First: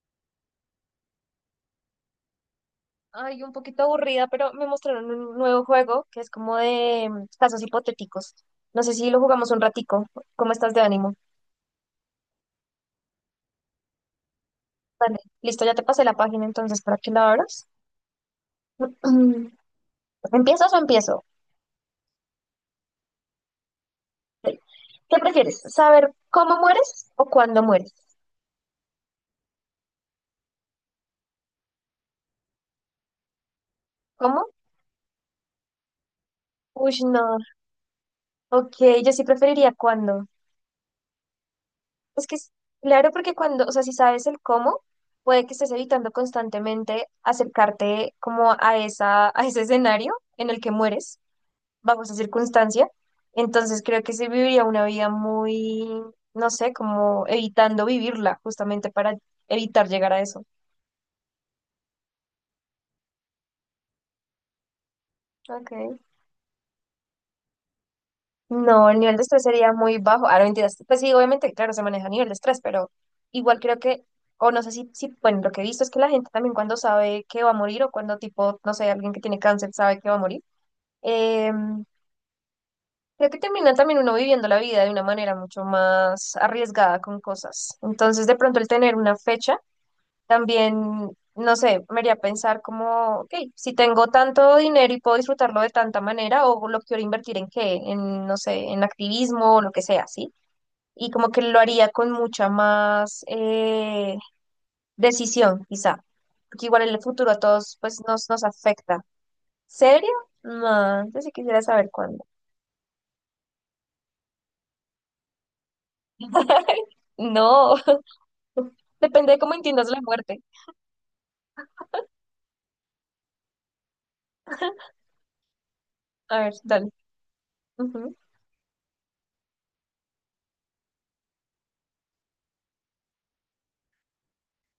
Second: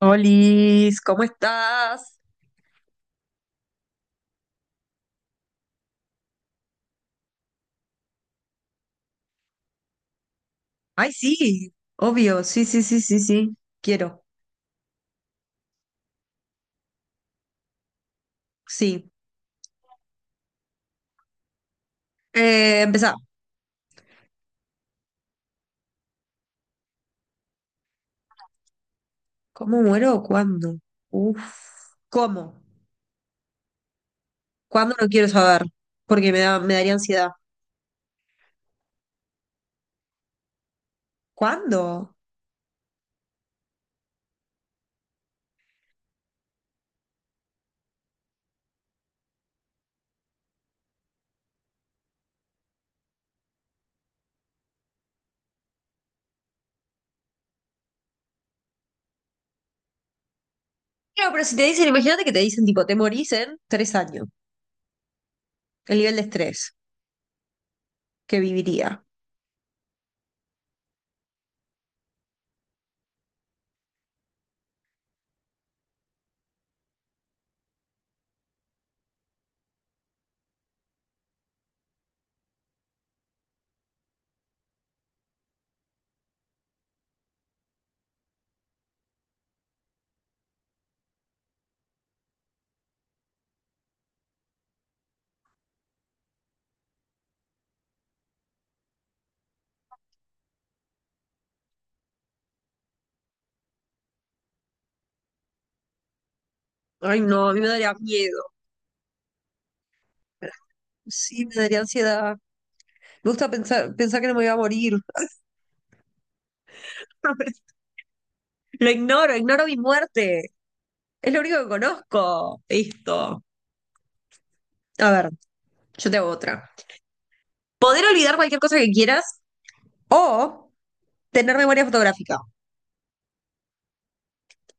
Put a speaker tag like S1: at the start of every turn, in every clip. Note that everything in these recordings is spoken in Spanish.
S1: Olis, ¿cómo estás?
S2: Ay, un poquito aburrida, pero me mostraron un nuevo juego que es como de casos hipotéticos. No sé si lo jugamos un ratico. ¿Cómo estás de
S1: Ay,
S2: ánimo?
S1: sí, obvio, sí, sí, sí, sí, sí, quiero,
S2: Vale, listo, ya te pasé la página entonces para que la abras.
S1: sí.
S2: ¿Empiezas o empiezo?
S1: Empezá.
S2: ¿Qué prefieres? ¿Saber cómo mueres o cuándo mueres?
S1: ¿Cómo muero o cuándo? Uf, ¿cómo?
S2: ¿Cómo?
S1: ¿Cuándo no quiero saber? Porque me daría
S2: Uy, no.
S1: ansiedad.
S2: Ok, yo sí preferiría cuándo.
S1: ¿Cuándo?
S2: Es que, claro, porque cuando, o sea, si sabes el cómo, puede que estés evitando constantemente acercarte como a esa, a ese escenario en el que mueres bajo esa circunstancia. Entonces creo que se viviría una vida muy, no sé, como evitando vivirla, justamente para evitar llegar a eso.
S1: Claro, pero si te dicen, imagínate que te dicen, tipo, te morís en 3 años, el
S2: Okay.
S1: nivel de estrés que
S2: No, el
S1: viviría.
S2: nivel de estrés sería muy bajo. Ahora, mentiras. Pues sí, obviamente, claro, se maneja a nivel de estrés, pero igual creo que, o no sé si, bueno, lo que he visto es que la gente también cuando sabe que va a morir o cuando tipo, no sé, alguien que tiene cáncer sabe que va a morir, eh, creo que termina también uno viviendo la vida de una manera mucho más arriesgada con cosas. Entonces, de pronto el tener una fecha también, no sé, me haría pensar como, ok, si tengo tanto dinero y puedo disfrutarlo de tanta manera, o lo quiero invertir en qué, en, no sé, en activismo o lo que sea, ¿sí? Y como que lo haría con mucha más decisión, quizá, porque igual en el
S1: Ay,
S2: futuro a
S1: no, a mí me
S2: todos,
S1: daría
S2: pues, nos,
S1: miedo.
S2: nos afecta. ¿Serio? No, yo sí
S1: Sí, me
S2: quisiera
S1: daría
S2: saber cuándo.
S1: ansiedad. Me gusta pensar que no me iba a morir.
S2: No,
S1: Lo
S2: depende
S1: ignoro,
S2: de cómo
S1: ignoro mi
S2: entiendas la muerte.
S1: muerte. Es lo único que conozco. Listo. A ver, yo te hago
S2: A ver,
S1: otra.
S2: dale.
S1: Poder
S2: Ujú.
S1: olvidar cualquier cosa que quieras o tener memoria fotográfica.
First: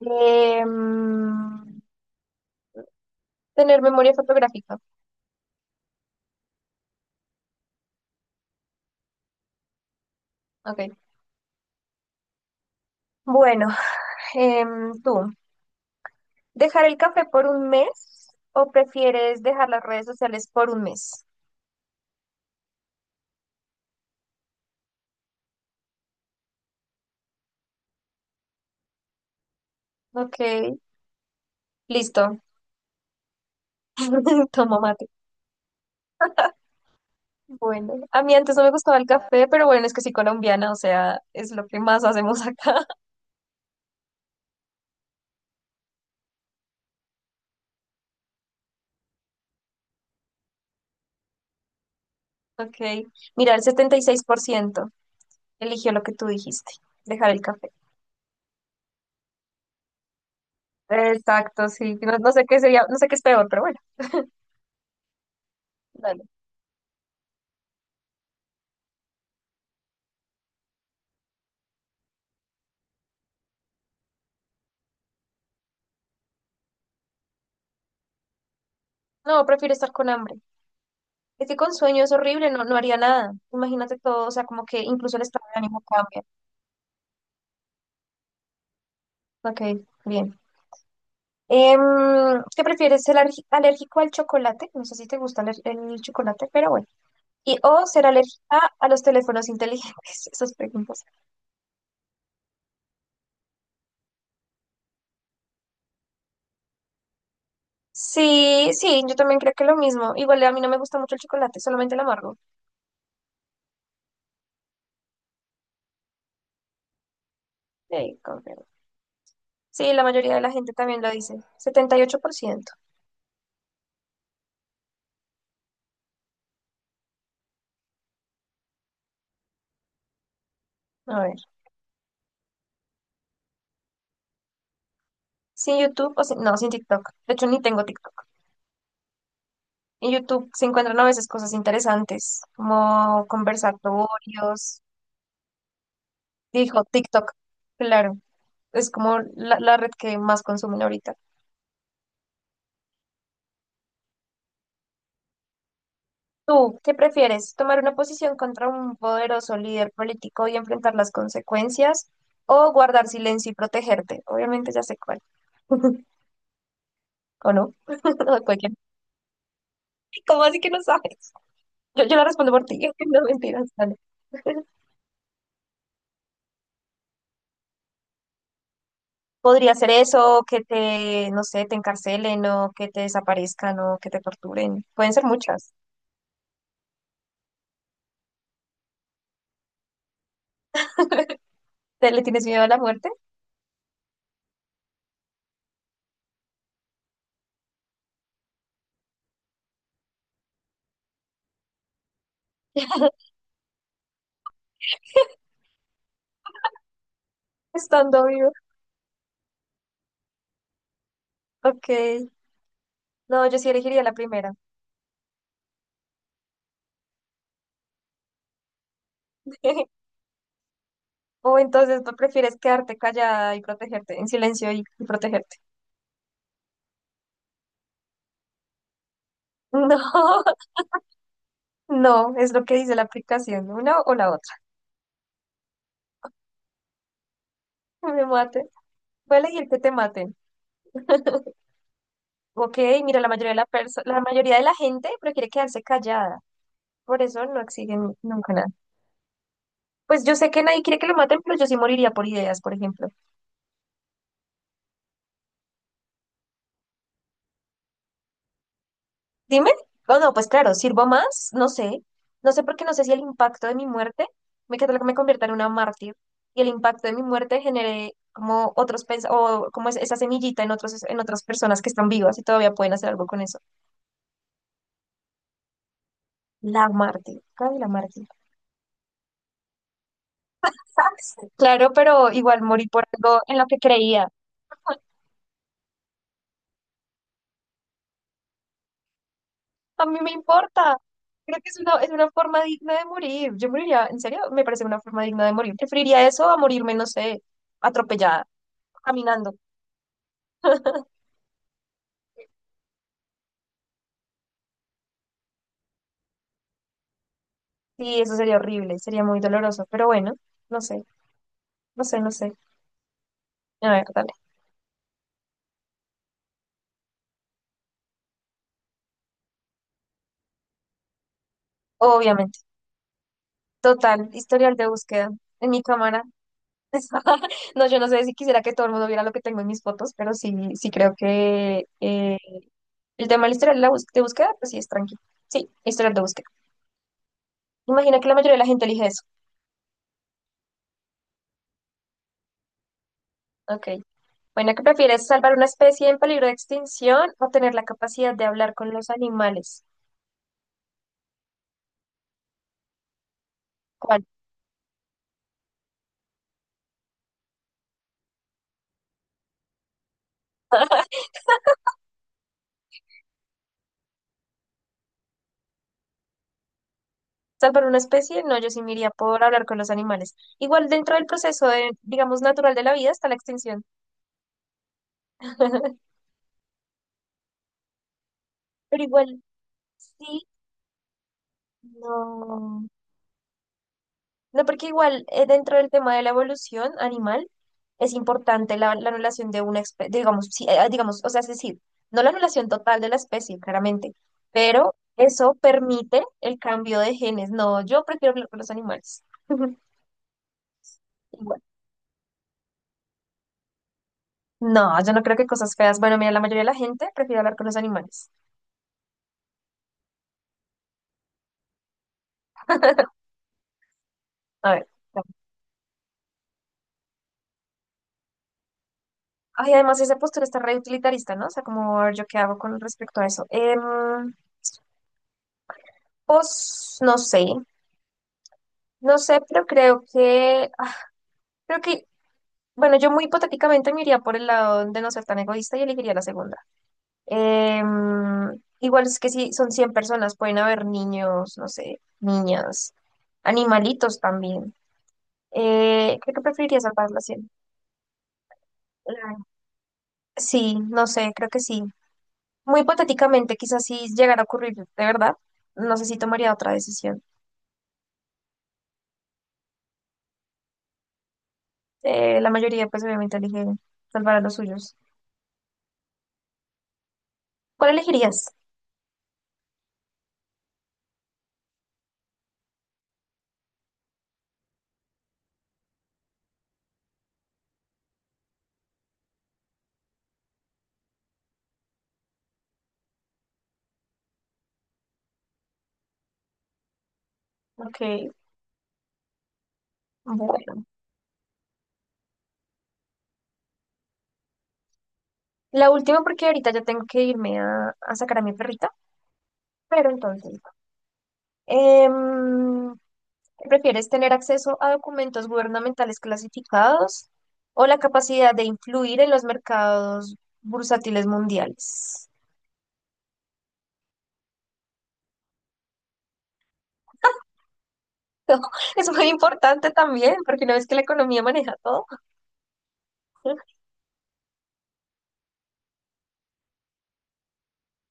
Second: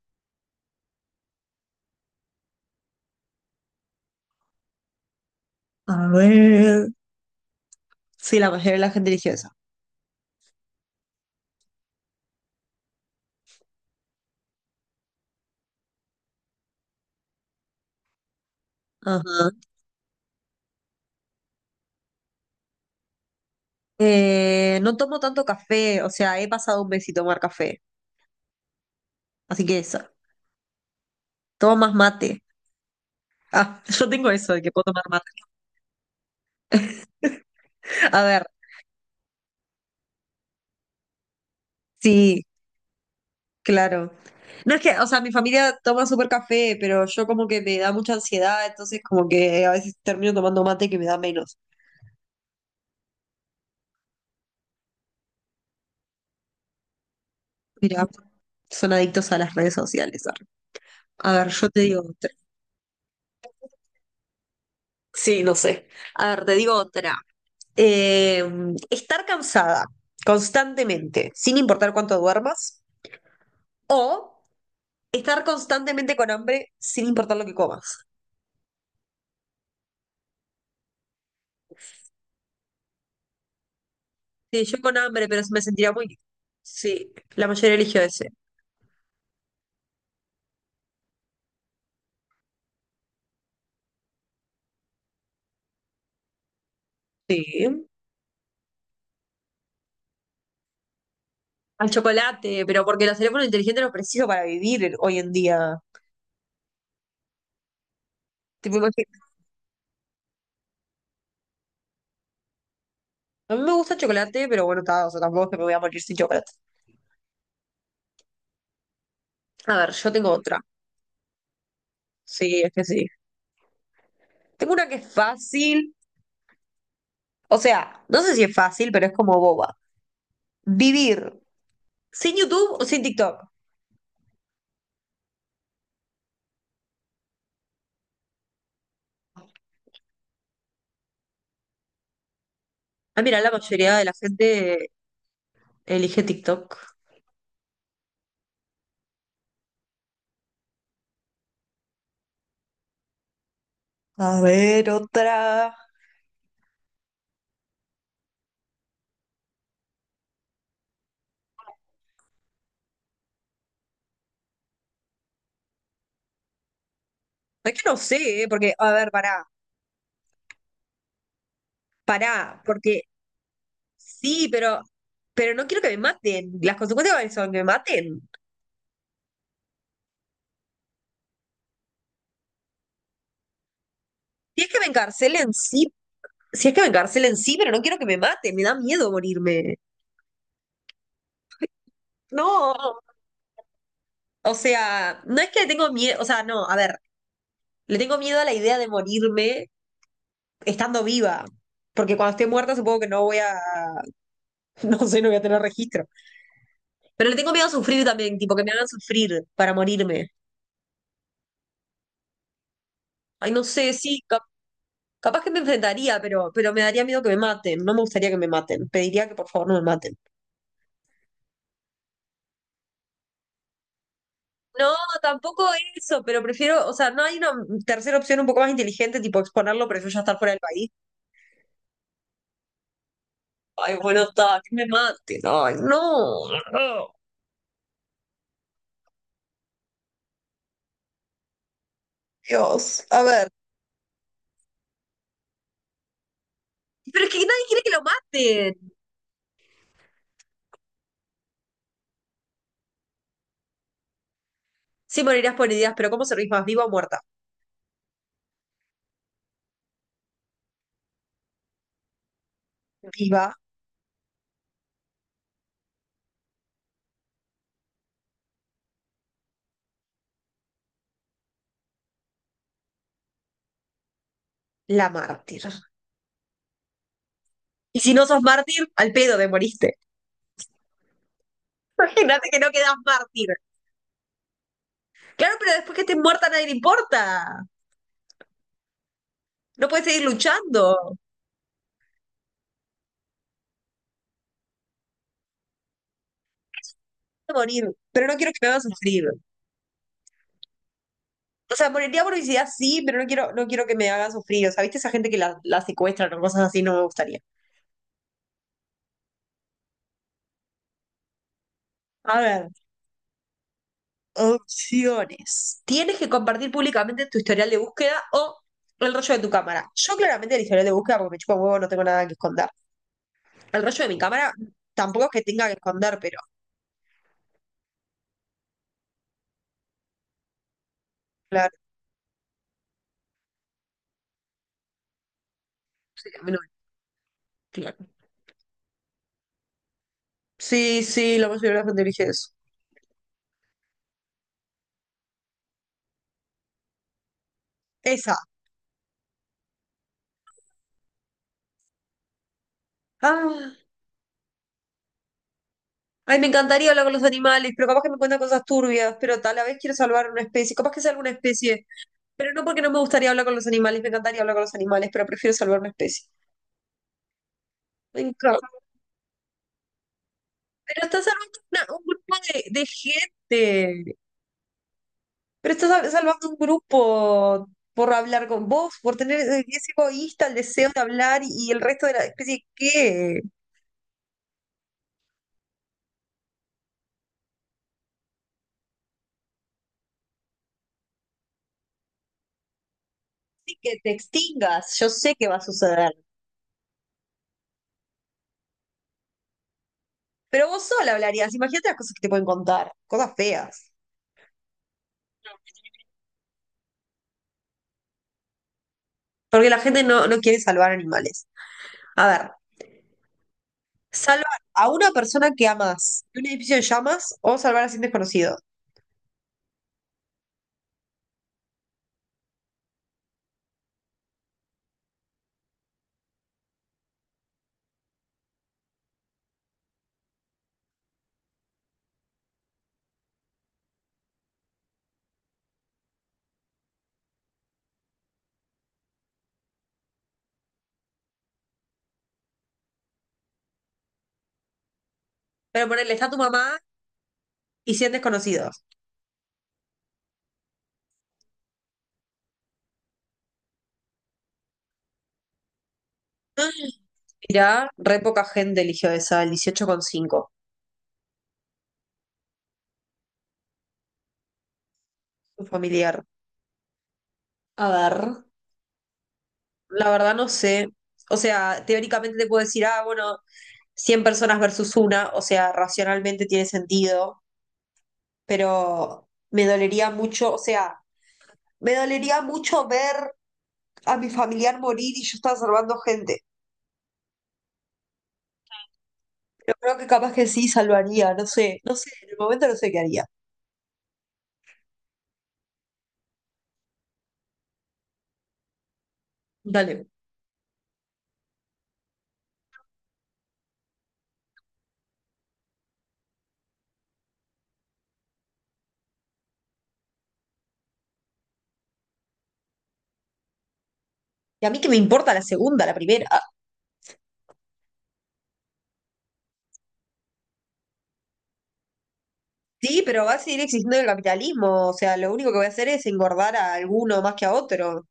S2: Em, Tener memoria fotográfica.
S1: A ver. Sí, la mayoría de la gente eligió esa.
S2: Ok. Bueno. Tú, ¿dejar el café por un mes o prefieres
S1: Ajá.
S2: dejar las redes sociales por un mes?
S1: No tomo tanto café, o sea, he pasado un mes sin tomar café. Así que esa.
S2: Ok,
S1: Tomo más
S2: listo.
S1: mate. Ah, yo tengo eso de que
S2: Tomo
S1: puedo tomar
S2: mate.
S1: mate.
S2: Bueno,
S1: A
S2: a mí
S1: ver,
S2: antes no me gustaba el café, pero bueno, es que soy colombiana, o sea, es lo que más
S1: sí,
S2: hacemos acá.
S1: claro. No es que, o sea, mi familia toma súper café, pero yo como que me da mucha ansiedad, entonces como que a veces termino tomando mate que me da menos.
S2: Ok, mira, el 76% eligió lo que tú dijiste, dejar el café.
S1: Mira, son adictos a las redes sociales. Arre. A ver, yo
S2: Exacto,
S1: te
S2: sí.
S1: digo
S2: No,
S1: otra.
S2: no sé qué sería, no sé qué es peor, pero bueno,
S1: Sí, no sé.
S2: dale.
S1: A ver, te digo otra. Eh, estar cansada constantemente, sin importar cuánto duermas, o estar constantemente con hambre, sin importar lo que comas.
S2: No, prefiero estar con hambre. Es que con sueño es horrible, no, no haría nada. Imagínate todo, o sea,
S1: Sí,
S2: como
S1: yo
S2: que
S1: con
S2: incluso el
S1: hambre, pero
S2: estado de
S1: me
S2: ánimo
S1: sentiría muy.
S2: cambia.
S1: Sí, la mayoría eligió ese.
S2: Ok, bien. Em, ¿Qué prefieres? ¿Ser alérgico al chocolate? No sé si te gusta el chocolate, pero bueno. Y, o
S1: Sí.
S2: ser alérgica a los teléfonos inteligentes, esas preguntas.
S1: Al chocolate, pero porque los teléfonos inteligentes los preciso para vivir hoy en día.
S2: Sí,
S1: Tipo,
S2: sí,
S1: imagi-
S2: yo también creo que lo mismo. Igual a mí no me gusta mucho el chocolate, solamente el amargo.
S1: A mí me gusta el chocolate, pero bueno, ta, o sea, tampoco es que me voy a morir sin chocolate.
S2: Sí, confirmo.
S1: A ver,
S2: Sí, la
S1: yo tengo
S2: mayoría de la
S1: otra.
S2: gente también lo dice. Setenta y ocho por
S1: Sí, es
S2: ciento.
S1: que sí. Tengo una que es fácil. O sea, no sé si es fácil, pero es como boba. Vivir
S2: A ver.
S1: sin YouTube o sin TikTok.
S2: ¿Sin YouTube o no, sin TikTok? De hecho, ni tengo TikTok. En YouTube se encuentran a veces cosas interesantes,
S1: Ah,
S2: como
S1: mira, la mayoría de la
S2: conversatorios.
S1: gente elige TikTok.
S2: Dijo TikTok, claro. Es como la red que más consumen ahorita.
S1: A ver, otra.
S2: ¿Tú qué prefieres? ¿Tomar una posición contra un poderoso líder político y enfrentar las consecuencias? ¿O guardar silencio y protegerte? Obviamente ya sé cuál. ¿O
S1: Es
S2: no?
S1: que no sé,
S2: O
S1: ¿eh? Porque,
S2: cualquiera.
S1: a ver, pará,
S2: ¿Cómo así que no sabes? Yo la respondo
S1: pará,
S2: por ti.
S1: porque
S2: No mentiras, dale.
S1: sí, pero no quiero que me maten. Las consecuencias son que me maten.
S2: Podría ser eso, que te, no sé, te encarcelen o que te desaparezcan o que te
S1: Si es que
S2: torturen.
S1: me
S2: Pueden ser
S1: encarcelen,
S2: muchas.
S1: sí, si es que me encarcelen, sí, pero no quiero que me maten, me da miedo morirme.
S2: ¿Le tienes miedo a la
S1: No.
S2: muerte?
S1: O sea, no es que le tengo miedo, o sea, no, a ver, le tengo miedo a la idea de morirme estando viva, porque cuando esté muerta supongo que no voy a, no sé, no voy a tener registro. Pero le tengo miedo a sufrir
S2: Estando
S1: también,
S2: vivo.
S1: tipo, que me hagan sufrir para morirme.
S2: Ok. No,
S1: Ay,
S2: yo
S1: no
S2: sí
S1: sé,
S2: elegiría la
S1: sí, cap-
S2: primera.
S1: capaz que me enfrentaría, pero me daría miedo que me maten, no me gustaría que me maten, pediría que por favor no me maten.
S2: O entonces tú prefieres quedarte callada y protegerte, en silencio y,
S1: No,
S2: y protegerte.
S1: tampoco eso, pero prefiero, o sea, no hay una tercera opción un poco más inteligente, tipo exponerlo, pero yo ya estar fuera
S2: No,
S1: del país.
S2: no, es lo que dice la aplicación,
S1: Ay,
S2: una o
S1: bueno,
S2: la otra.
S1: está, que me maten. Ay, no.
S2: Me maten. Voy a elegir que te maten. Ok,
S1: Dios,
S2: mira,
S1: a ver,
S2: la mayoría de la gente prefiere quedarse callada. Por
S1: pero es que
S2: eso no
S1: nadie quiere que lo
S2: exigen nunca nada.
S1: maten.
S2: Pues yo sé que nadie quiere que lo maten, pero yo sí moriría por ideas, por ejemplo.
S1: Sí, morirás por heridas, pero ¿cómo servís más, viva o muerta?
S2: Dime, oh no, pues claro, sirvo más, no sé, no sé porque no sé si el
S1: Viva
S2: impacto de mi muerte me que me convierta en una mártir y el impacto de mi muerte genere como otros pens- o como es- esa semillita en otras personas que están vivas y todavía pueden hacer algo con eso.
S1: la mártir.
S2: La mártir, claro, la
S1: Y si no
S2: mártir.
S1: sos mártir, al pedo te moriste.
S2: Claro, pero
S1: Imagínate que
S2: igual
S1: no
S2: morí
S1: quedas
S2: por algo
S1: mártir.
S2: en lo que creía.
S1: Claro, pero después que estés muerta a nadie le importa. No
S2: A
S1: puedes
S2: mí
S1: seguir
S2: me importa.
S1: luchando.
S2: Creo que es una forma digna de morir. Yo moriría, en serio, me parece una forma digna de morir. Preferiría eso a morirme, no sé,
S1: Quiero morir, pero no
S2: atropellada,
S1: quiero que me hagas sufrir.
S2: caminando.
S1: O sea, moriría por obesidad, sí, pero no quiero que me hagan sufrir. O sea, ¿viste esa gente que la secuestran o cosas así? No me gustaría.
S2: Sí, eso sería horrible, sería muy doloroso, pero bueno, no sé, no sé, no
S1: A
S2: sé.
S1: ver.
S2: A ver, dale.
S1: Opciones. Tienes que compartir públicamente tu historial de búsqueda o el rollo de tu cámara. Yo claramente el historial de búsqueda porque me chupa un huevo, no tengo nada que
S2: Obviamente.
S1: esconder. El rollo de mi
S2: Total,
S1: cámara
S2: historial de
S1: tampoco es
S2: búsqueda
S1: que tenga
S2: en
S1: que
S2: mi
S1: esconder,
S2: cámara.
S1: pero
S2: No, yo no sé si quisiera que todo el mundo viera lo que tengo en mis fotos, pero sí, sí creo
S1: claro.
S2: que el tema del historial de búsqueda, pues sí es tranquilo. Sí, historial de
S1: Sí, a
S2: búsqueda.
S1: mí no me- claro.
S2: Imagina que la mayoría de la gente elige eso.
S1: Sí, sí, la mayoría de la gente elige eso.
S2: Ok. Bueno, ¿qué prefieres, salvar una especie en peligro de extinción o tener la capacidad
S1: Esa.
S2: de hablar con los animales?
S1: Ah,
S2: ¿Cuál?
S1: ay, me encantaría hablar con los animales, pero capaz que me cuentan cosas turbias, pero tal a la vez quiero salvar una especie, capaz que sea alguna especie, pero no porque no me gustaría hablar con los animales, me encantaría hablar con los animales, pero prefiero salvar una especie.
S2: Salvar una
S1: Me
S2: especie, no,
S1: encanta.
S2: yo sí me iría por hablar con los animales. Igual
S1: Pero
S2: dentro
S1: estás
S2: del
S1: salvando
S2: proceso de,
S1: un grupo
S2: digamos,
S1: de,
S2: natural de
S1: de
S2: la vida está la extinción.
S1: gente. Pero estás sal- salvando un grupo por hablar con vos,
S2: Pero
S1: por tener
S2: igual,
S1: ese egoísta,
S2: sí,
S1: el deseo de hablar y el resto de la especie,
S2: no.
S1: ¿qué?
S2: No, porque igual dentro del tema de la evolución animal es importante la anulación de una especie, digamos, sí, digamos, o sea, es decir, no la anulación total de la especie,
S1: Sí, que te
S2: claramente, pero
S1: extingas, yo sé que
S2: eso
S1: va a suceder.
S2: permite el cambio de genes. No, yo prefiero hablar con los animales.
S1: Pero vos sola hablarías,
S2: Igual.
S1: imagínate las cosas que te pueden contar, cosas feas.
S2: No, yo no creo que cosas feas. Bueno, mira, la mayoría de la gente prefiere hablar con los animales.
S1: Porque la gente no quiere salvar animales. A ver, salvar
S2: A ver.
S1: a una persona que amas de un edificio en llamas o salvar a 100 desconocidos.
S2: Ay, además esa postura está re utilitarista, ¿no? O sea, como a ver, yo qué hago con respecto a eso. Pues no sé, no sé, pero creo que, ah, creo que, bueno, yo muy hipotéticamente me iría por el lado de no ser tan egoísta y elegiría la segunda. Igual es que si son 100 personas, pueden haber niños, no sé, niñas, animalitos también.
S1: Pero ponele, está
S2: Creo
S1: tu
S2: que
S1: mamá
S2: preferiría salvar las 100.
S1: y 100 desconocidos.
S2: Sí, no sé, creo que sí. Muy hipotéticamente, quizás si llegara a ocurrir, de verdad, no sé si tomaría
S1: No.
S2: otra decisión.
S1: Mirá, re poca gente eligió esa, el 18,5.
S2: La mayoría, pues obviamente, elige salvar a los suyos.
S1: Un familiar. A
S2: ¿Cuál
S1: ver.
S2: elegirías?
S1: La verdad no sé. O sea, teóricamente te puedo decir, ah, bueno, 100 personas versus una, o sea, racionalmente tiene sentido, pero me dolería mucho, o sea, me dolería mucho ver a mi familiar morir y yo estar salvando gente.
S2: Ok,
S1: Pero creo que capaz que sí
S2: bueno.
S1: salvaría, no sé, no sé, en el momento no sé qué haría.
S2: La última, porque ahorita ya tengo que irme a sacar a mi perrita,
S1: Dale.
S2: pero entonces, em, ¿prefieres tener acceso a documentos gubernamentales clasificados o la capacidad de influir en los mercados bursátiles mundiales?
S1: Y a mí que me importa la segunda, la primera.
S2: Es muy importante también, porque una vez que la economía maneja todo.
S1: Sí, pero va a seguir existiendo el capitalismo, o sea, lo único que voy a hacer es engordar a alguno más que a otro.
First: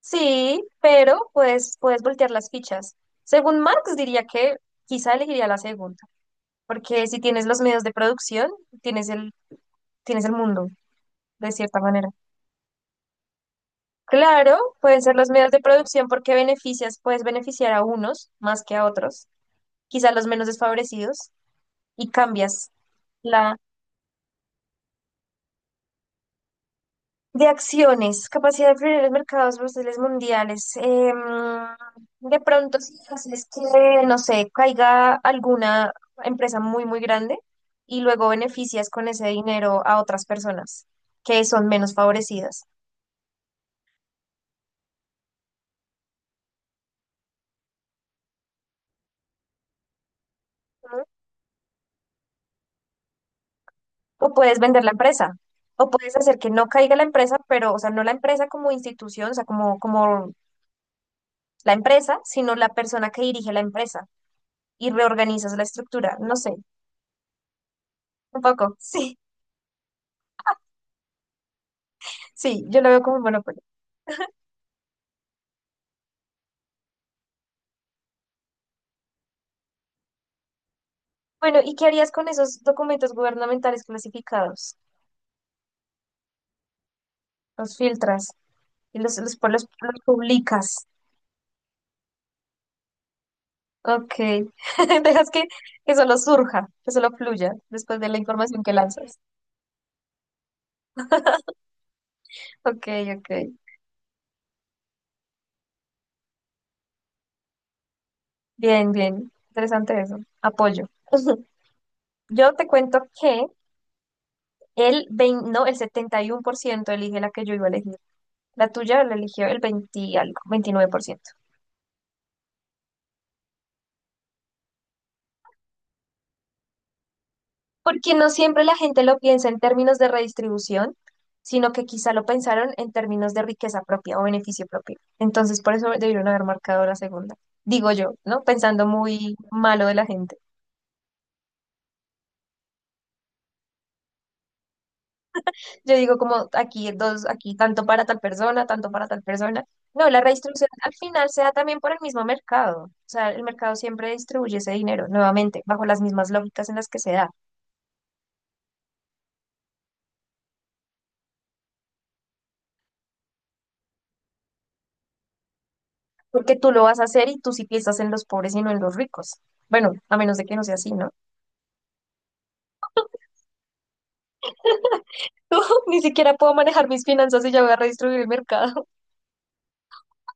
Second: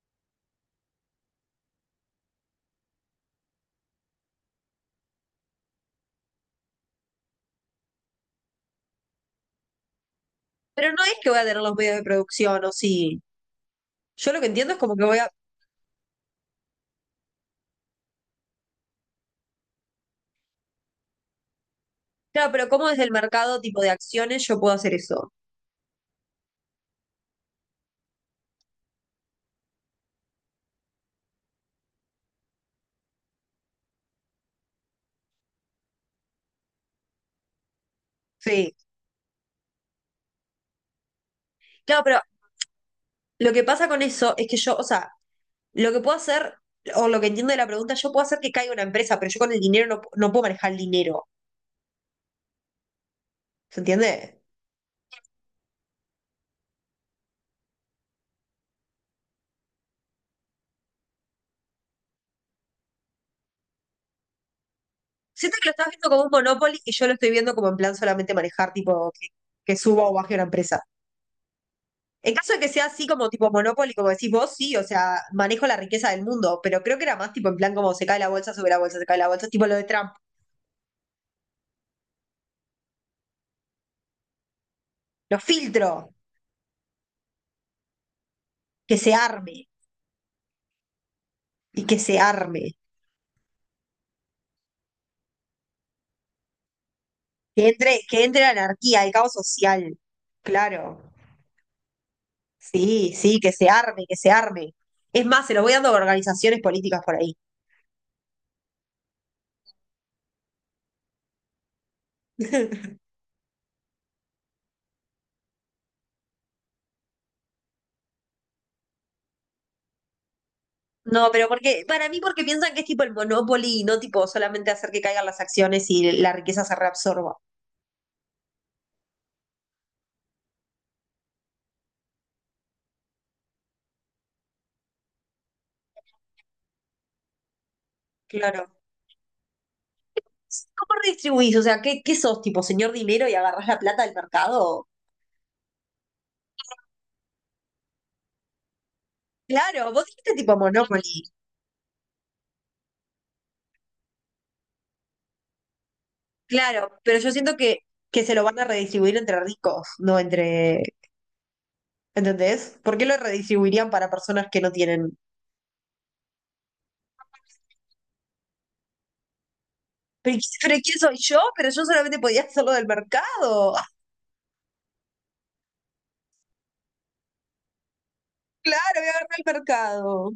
S2: Sí, pero pues puedes voltear las fichas. Según Marx diría que quizá elegiría la segunda, porque si tienes los medios de producción, tienes el, tienes el mundo,
S1: Pero no es que voy a
S2: de
S1: tener los
S2: cierta
S1: medios de
S2: manera.
S1: producción, o sí. Yo lo que
S2: Claro,
S1: entiendo es como
S2: pueden
S1: que
S2: ser
S1: voy
S2: los
S1: a.
S2: medios de producción porque beneficias, puedes beneficiar a unos más que a otros, quizá los menos desfavorecidos, y
S1: Claro, pero
S2: cambias.
S1: ¿cómo desde el mercado tipo de acciones yo puedo hacer eso?
S2: De acciones, capacidad de influir en los mercados bursátiles mundiales. De pronto, si haces que, no sé, caiga alguna empresa muy, muy grande y luego
S1: Sí.
S2: beneficias con ese dinero a otras personas que son menos
S1: Claro, pero
S2: favorecidas.
S1: lo que pasa con eso es que yo, o sea, lo que puedo hacer, o lo que entiendo de la pregunta, yo puedo hacer que caiga una empresa, pero yo con el dinero no puedo manejar el
S2: Ujú.
S1: dinero. ¿Se
S2: O
S1: entiende?
S2: puedes vender la empresa, o puedes hacer que no caiga la empresa, pero, o sea, no la empresa como institución, o sea, como la empresa, sino la persona que dirige la empresa y
S1: Siento
S2: reorganizas la
S1: que lo estás viendo
S2: estructura.
S1: como un
S2: No sé,
S1: monopoly y yo lo estoy viendo como en plan solamente
S2: un
S1: manejar,
S2: poco.
S1: tipo,
S2: Sí,
S1: que suba o baje una empresa. En caso de
S2: sí,
S1: que
S2: yo
S1: sea
S2: lo veo
S1: así
S2: como un
S1: como tipo
S2: monopolio.
S1: Monopoly, como decís vos, sí, o sea, manejo la riqueza del mundo, pero creo que era más tipo en plan como se cae la bolsa, sube la bolsa, se cae la bolsa, tipo lo de Trump.
S2: Bueno, ¿y qué harías con esos documentos gubernamentales clasificados?
S1: Lo filtro,
S2: Los filtras
S1: que
S2: y
S1: se
S2: los, los, pues,
S1: arme,
S2: los- los publicas.
S1: y que se arme,
S2: Ok. Dejas que solo surja, que solo fluya después de la
S1: que entre la
S2: información que
S1: anarquía, el
S2: lanzas.
S1: caos social. Claro,
S2: Ok,
S1: sí, sí, que
S2: ok.
S1: se arme, que se arme. Es más, se lo voy dando a organizaciones políticas por ahí.
S2: Bien, bien. Interesante eso. Apoyo. Yo te cuento que el 20, no, el 71% elige la que yo iba a elegir. La tuya la eligió el 20 y algo, veintinueve por
S1: No,
S2: ciento.
S1: pero porque, para mí, porque piensan que es tipo el Monopoly y no tipo solamente hacer que caigan las acciones y la riqueza se reabsorba.
S2: Porque no siempre la gente lo piensa en términos de redistribución, sino que quizá lo pensaron en términos de riqueza propia o beneficio propio. Entonces, por eso debieron haber marcado la segunda. Digo yo, ¿no?
S1: Claro.
S2: Pensando muy malo de la gente.
S1: ¿Cómo redistribuís? O sea, ¿qué sos, tipo, señor dinero y agarrás la plata del mercado?
S2: Yo digo como aquí dos, aquí tanto para tal persona, tanto para tal persona.
S1: Claro, vos
S2: No, la
S1: dijiste tipo
S2: redistribución al
S1: Monopoly.
S2: final se da también por el mismo mercado. O sea, el mercado siempre distribuye ese dinero, nuevamente, bajo las mismas lógicas en las
S1: Claro,
S2: que se
S1: pero yo
S2: da.
S1: siento que se lo van a redistribuir entre ricos, no entre. ¿Entendés? ¿Por qué lo redistribuirían para personas que no tienen?
S2: Porque tú lo vas a hacer y tú sí piensas en los pobres y no en los ricos. Bueno, a
S1: ¿Pero,
S2: menos de que
S1: qui-
S2: no
S1: pero
S2: sea así,
S1: quién
S2: ¿no?
S1: soy yo? Pero yo solamente podía hacerlo del mercado. Ah,
S2: Ni siquiera puedo manejar mis finanzas y ya voy a redistribuir el mercado.
S1: claro, voy a agarrar el mercado.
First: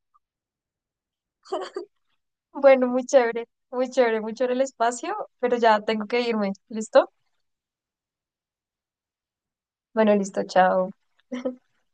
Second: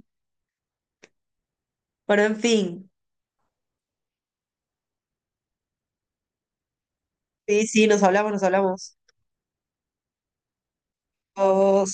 S1: Bueno, en
S2: Bueno,
S1: fin.
S2: muy chévere, muy chévere, muy chévere el espacio, pero ya tengo que irme. ¿Listo?
S1: Sí, sí, nos hablamos, nos hablamos.
S2: Bueno, listo, chao.
S1: Vos.